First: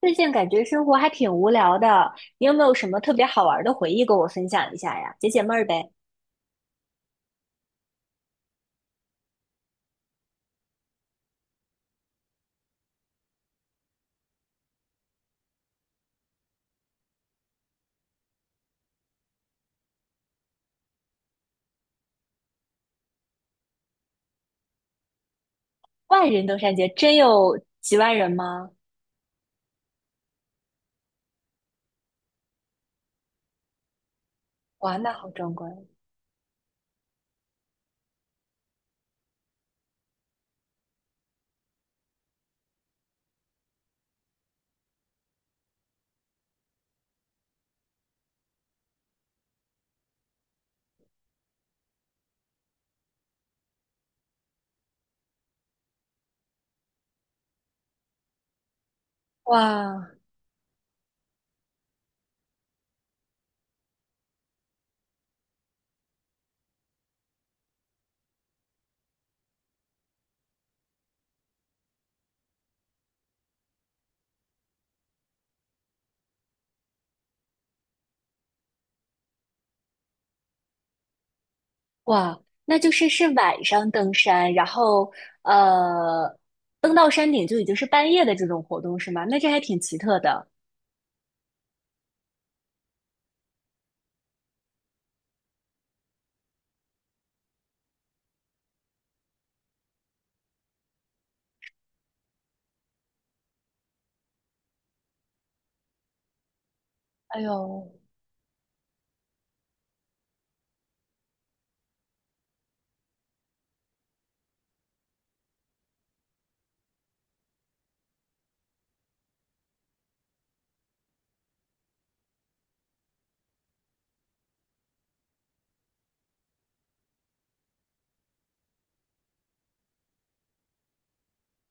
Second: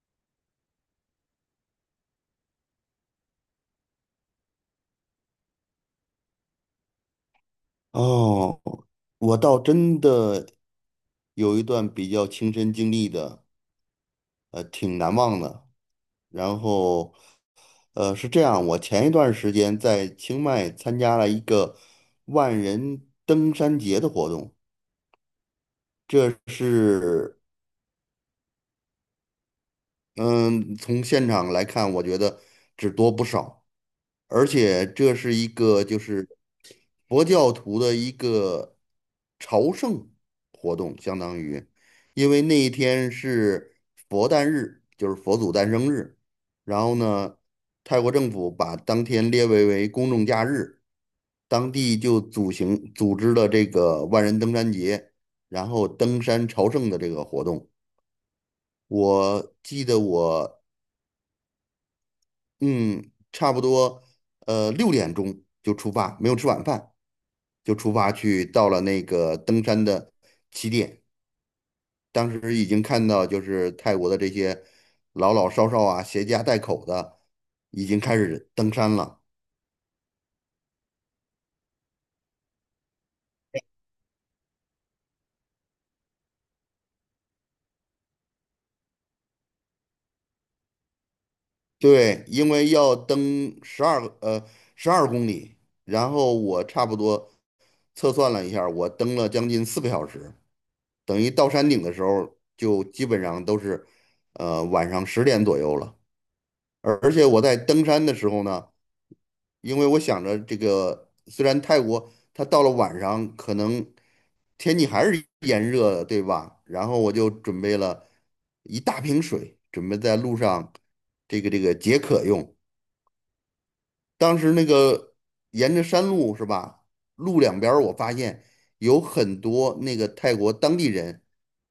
最近感觉生活还挺无聊的，你有没有什么特别好玩的回忆跟我分享一下呀？解解闷儿呗。哦，我倒真的有一段比较亲身经历的，挺难忘的。然后，是这样，我前一段时间在清迈参加了一个万人登山节的活动，万这人登山节真是，有几万人吗？嗯，从现场来看，我觉得只多不少。而且哇，那这好是一壮个观！就是佛教徒的一个朝圣活动，相当于，因为那一天是佛诞日，就是佛祖诞生日。然后呢，泰国政府把当天列为公众假日，当地就组织了这个万人登山节，然后登山朝圣的这个活动。我记得哇我嗯，差不多，6点钟就出发，没有吃晚饭，就出发去到了那个登山的起点。当时已经看到，就是泰国的这些老老少少啊，携家带口的，已经开始登山了。哇，那就是晚上登山，然后呃，登到山顶就已经是半夜的这种活动是吗？那这还挺奇特的。对，因为要登12公里，然后我差不多测算了一下儿我登了将近4个小时，等于到山顶的时候就基本上都是晚上10点左右了。而且哎我在登呦，山的时候呢，因为我想着这个，虽然泰国它到了晚上可能天气还是炎热的，对吧？然后我就准备了一大瓶水，准备在路上这个解渴用。当时那个沿着山路是吧，路两边儿我发现有很多那个泰国当地人，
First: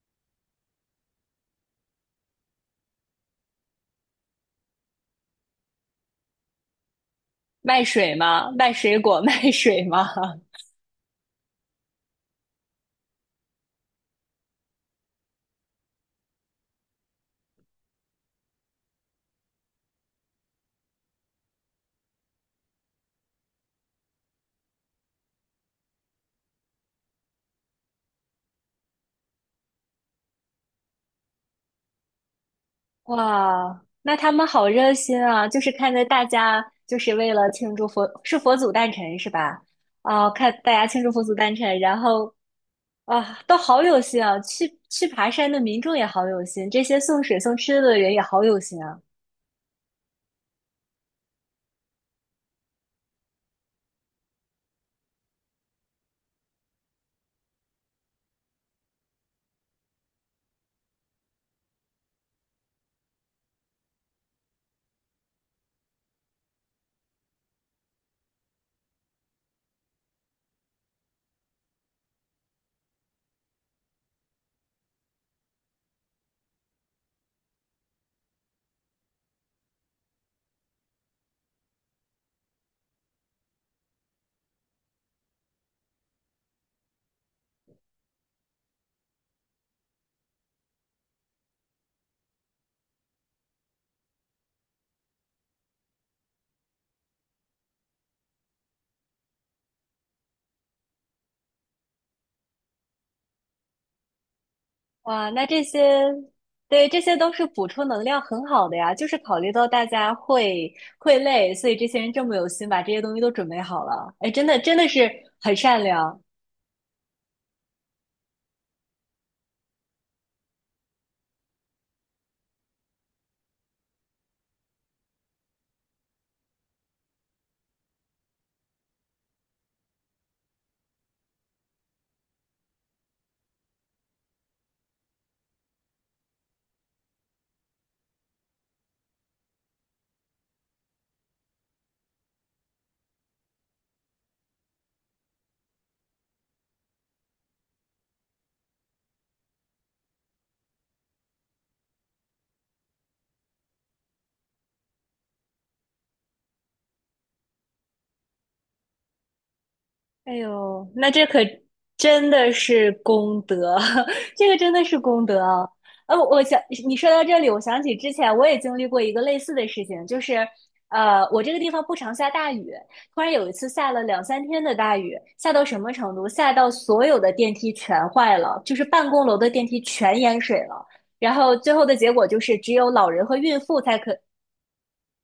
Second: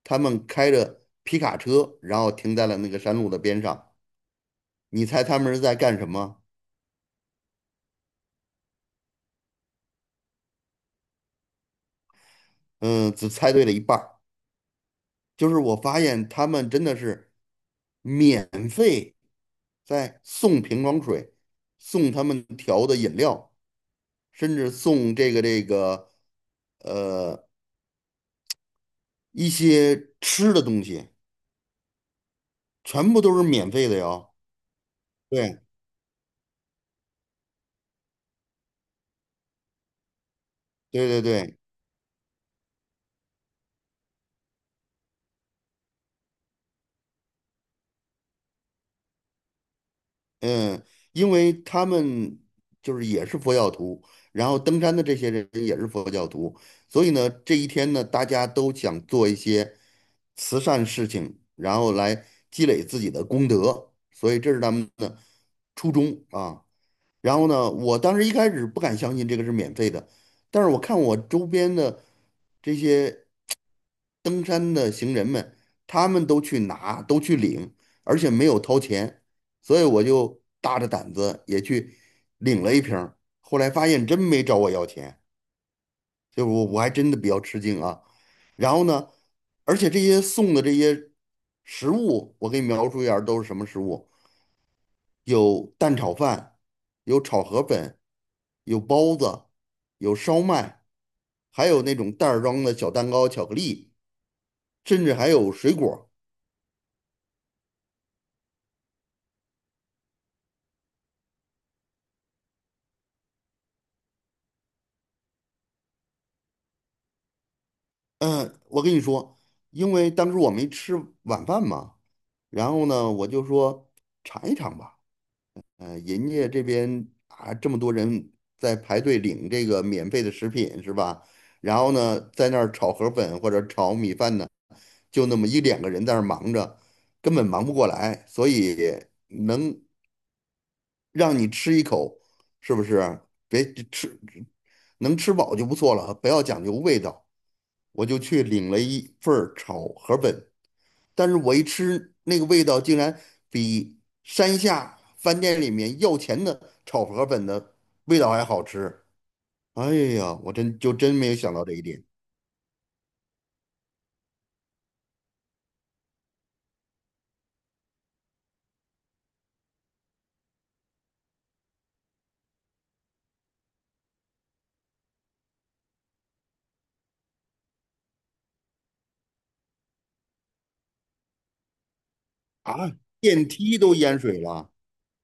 他们开着皮卡车，然后停在了那个山路的边上。你猜他们是在干什么？卖水吗？卖水果？卖水吗？嗯，只猜对了一半儿。就是我发现他们真的是免费在送瓶装水，送他们调的饮料，甚至送呃一些吃的东西，全部都是免哇，费的那他哟。们好热心啊！就对是看着大家，就是为了庆祝佛，是佛祖诞辰是吧？啊，看大家庆对祝对佛祖诞对，辰，然后啊，都好有心啊！去爬山的民众也好有心，这些送水送吃的人也好有心啊！嗯，因为他们就是也是佛教徒，然后登山的这些人也是佛教徒，所以呢，这一天呢，大家都想做一些慈善事情，然后来积累自己的功德，所以这是他们的初衷啊。然后呢，我当时一开始不敢相信这个是免费的，但是我看我周边的这些。登山的行人们，他们都去拿，都去领，而且没有掏钱，所以我就大着胆子也去领了一瓶儿后来发现真没找我要钱，就以我还真的比较吃惊啊。然后呢，而且这些送的这些食物，我给你描述一下儿都是什么食物：有蛋炒饭，有炒河粉，有包子，有烧麦，还有那种袋儿装的小蛋糕、巧克力，甚至还哇，那有这水些，果。对，这些都是补充能量很好的呀。就是考虑到大家会累，所以这些人这么有心，把这些东西都准备好了。哎，真的真的是很善良。嗯，我跟你说，因为当时我没吃晚饭嘛，然后呢，我就说尝一尝吧。人家这边啊，这么多人在排队领这个免费的食品是吧？然后呢，在那儿炒河粉或者炒米饭呢，就那么一两个人在那儿忙着，根本忙不过来，所以能让你吃一口，是不是？别吃，能吃饱就不错了，不要讲究味道。我就去领了一份儿炒河粉，但是我一吃那个味道竟然比山下饭店里面要钱的炒河粉的味道还好吃。哎呀，哎我真呦，就那真这没有可想到这一点真的是功德，这个真的是功德啊！我想你说到这里，我想起之前我也经历过一个类似的事情，就是我这个地方不常下大雨，突然有一次下了两三天的大雨，下到什么程度？下到所有的电梯全坏了，就是办公楼的电梯全淹水了。然后最后的结果就是，只有啊！老人和电孕梯妇都淹水了，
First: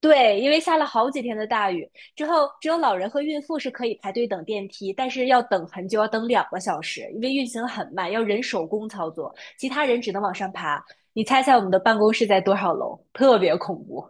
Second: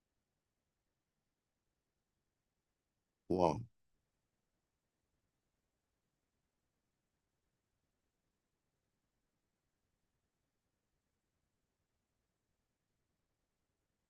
对，因为下了好几天的大雨，之后只有老人和孕哇！妇是可以排队等电梯，但是要等很久，要等两个小时，因为运行很慢，要人手工操作，其他人只能往上爬。你猜猜我们的办公室在多少楼？特别恐怖。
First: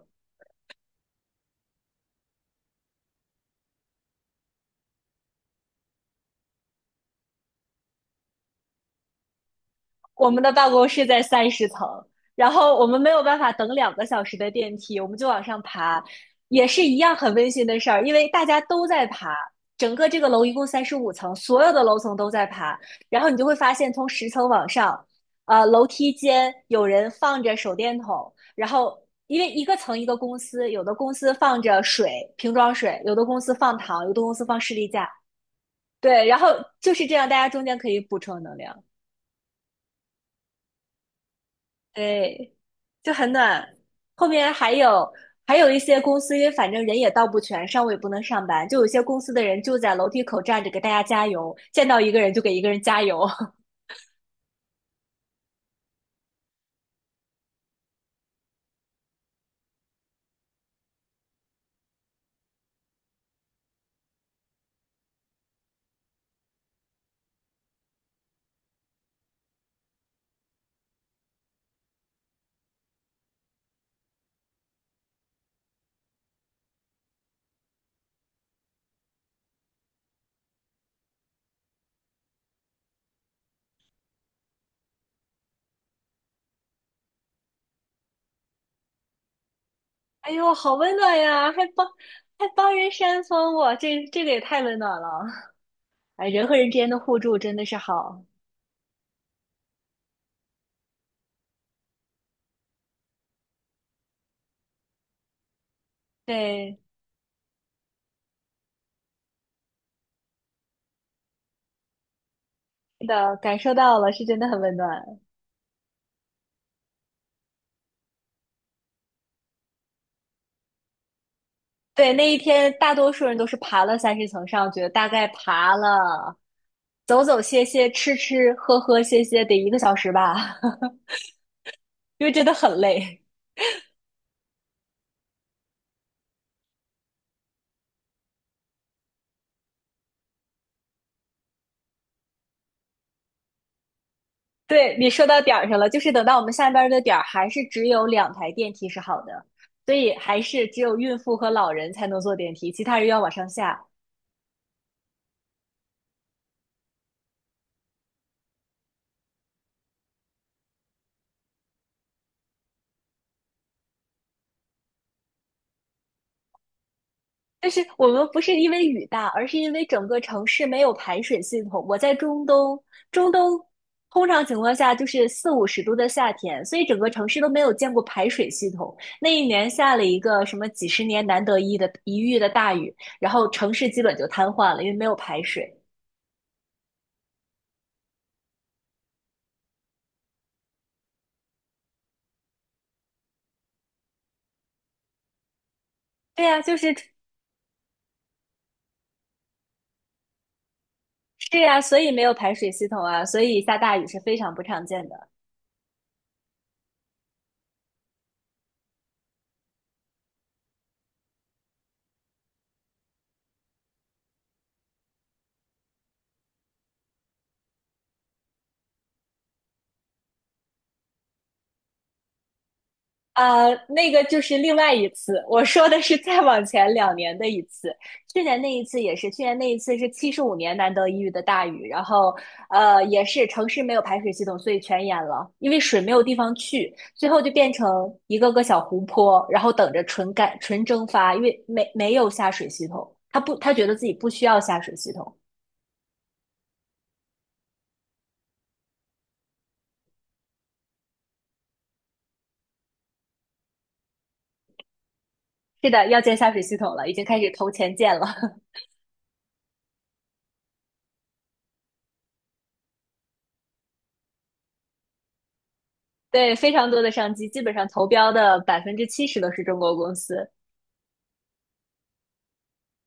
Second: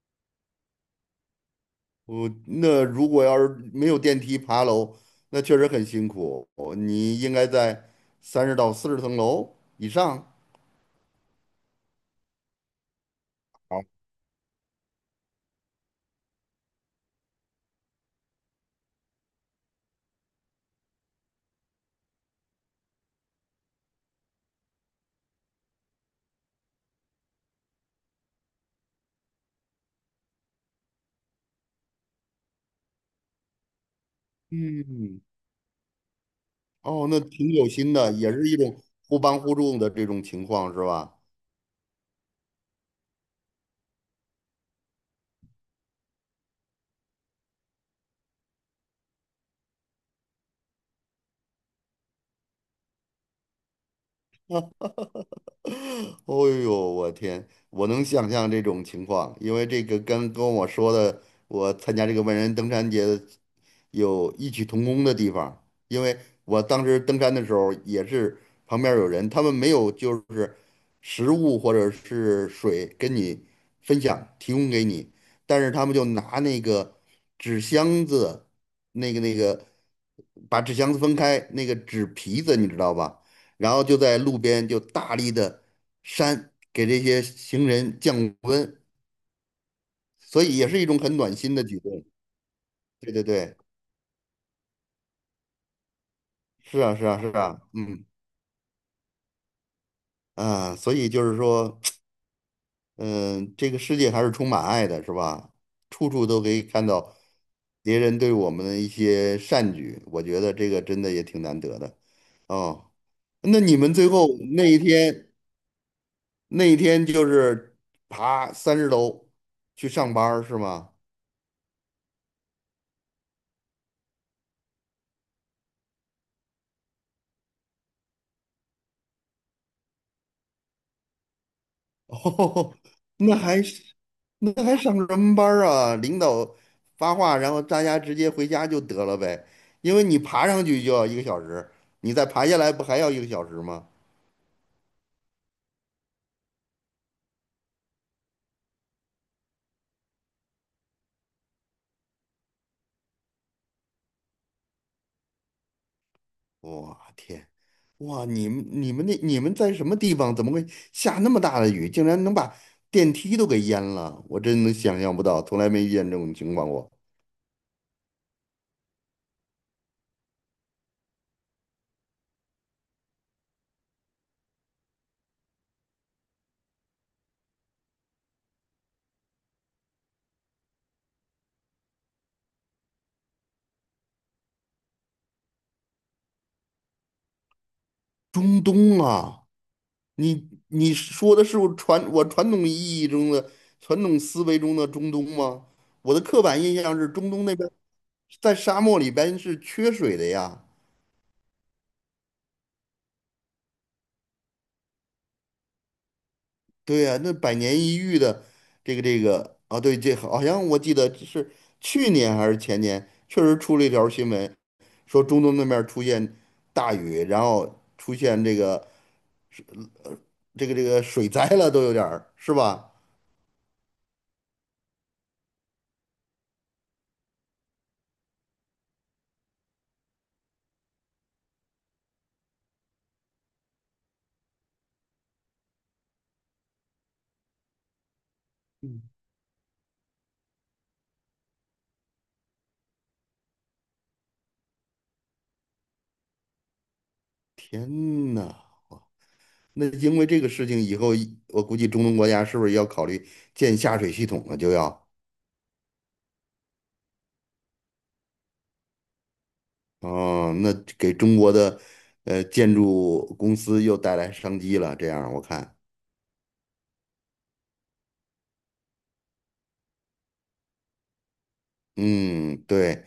如果要是没有电梯爬楼，那确实很辛苦。哦你应该在30到40层楼以上。我们的办公室在三十层，然后我们没有办法等好，两个小时的电梯，我们就往上爬，也是一样很温馨的事儿，因为大家都在爬。整个这个楼一共35层，所有的楼层都在爬，然后你就会发现，从十层往上，楼梯间有人放着手电筒，然后因为一个层一个公司，有的公司放着水，瓶装水，有的公司放糖，有的公司放士力架，嗯，对，然后就是哦，这那样，大家挺中有间可心以的，补也充是能一种量。互帮互助的这种情况，是吧？对，就很暖。后面还有一些公司，因为反正人也到不全，上午也不能上班，就有些公司的人就在楼梯口站着给大家加油，见到一个人就给一个人加油。哦呦，我天，我能想象这种情况，因为这个跟我说的，我参加这个万人登山节的有异曲同工的地方，因为我当时登山的时候也是旁边有人，他们没有就是食物或者是水跟你分享提供给你，但是他们就拿那个纸箱子，那个把纸箱子分开，那个纸皮子你知道吧？然后就在路边就大力的扇，给这些行人降温，哎所呦，以也好是一温种很暖暖呀，心的还举帮动。还帮人对对扇风，对，我这个也太温暖了。哎，人和人之是间啊的是互啊是助真啊，的是好，所以就是说，嗯、这个世界还是充满爱的，是吧？处处都可以对，看到别人对我们的一些善举，我觉得这个真的也挺难得的。哦，是的，感那受你们到最了，是后真的很那温一暖。天，那一天就是爬30楼去上班儿是吗？对，那一天大多数人都是爬了三十层上去的，大概爬了走走歇歇、吃吃喝喝歇歇，得1个小时吧，因为真的很哦，累。那还是那还上什么班儿啊？领导发话，然后大家直接回家就得了呗。因为你爬上去就要一个小时，你再爬下来不还要一个小时吗？对，你说到点儿上了，就是等到我们下班儿的点儿，还是只有两台电梯是好的，所以还是只有孕妇和老人才能坐电梯，其他人要往上下。我天，哇你们在什么地方？怎么会下那么大的雨，竟然能把电梯都给淹了？我真的想象不到，从来没遇见这种情况过。但是我们不是因为雨大，而是因为整个城市没有排水系统。我在中东，中东通常情况下就是四五十度的夏天，所以整个城市都没有见过排水系统。那一年下了一个什么几十年难得一遇的大雨，然后城市基本就瘫痪了，因为没有排水。中东啊，你说的是我传统思维中的中东吗？我的刻对呀，板就印是象是中东那边在沙漠里边是缺水的呀。是呀，所以没有排水系统啊，所以下大雨是非常不常见的。对呀，那百年一遇的这个啊，对，这好像我记得是去年还是前年，确实出了一条新闻，说中东那边儿出现大雨，然后出现这个水灾了，都有点儿是吧？那个就是另外一次，我说的是再往前2年的一次。去年那一次也是，去年那一次是75年难得一遇的大雨，然后也是城市没有排水系统，所以全淹了，因为水没有地方去，最后就变成一个个小湖泊，然后等着纯干纯蒸发，因为没有下水系统，他不他觉得自己不需要下水系统。天呐，那因为这个事情以后，我估计中东国家是不是要考虑建下水系统了？是的，要建下水系统了，已经开始投钱建了。哦，那给中国的建筑公司又带来商机了。这样我看，对，非常多的商机，基本上投标的70%都是中国公司。嗯，对，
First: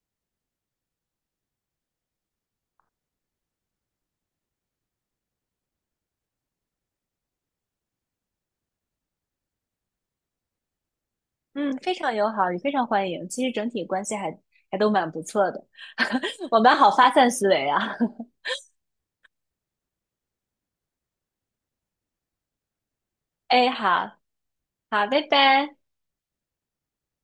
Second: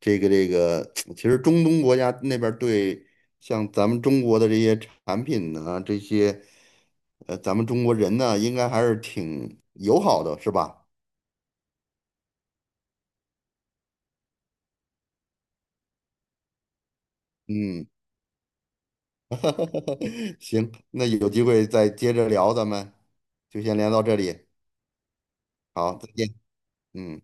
其实中东国家那边儿对像咱们中国的这些产品呢，这些咱们中国人呢，应该还是挺友好的，是吧？嗯，非常友好，也非常欢迎。其实整体关系还都蛮不错的，我们好发散思维嗯，啊。行，那有机会再接着聊，咱们 就哎，先聊到好这里。好，拜拜。好，再见，嗯。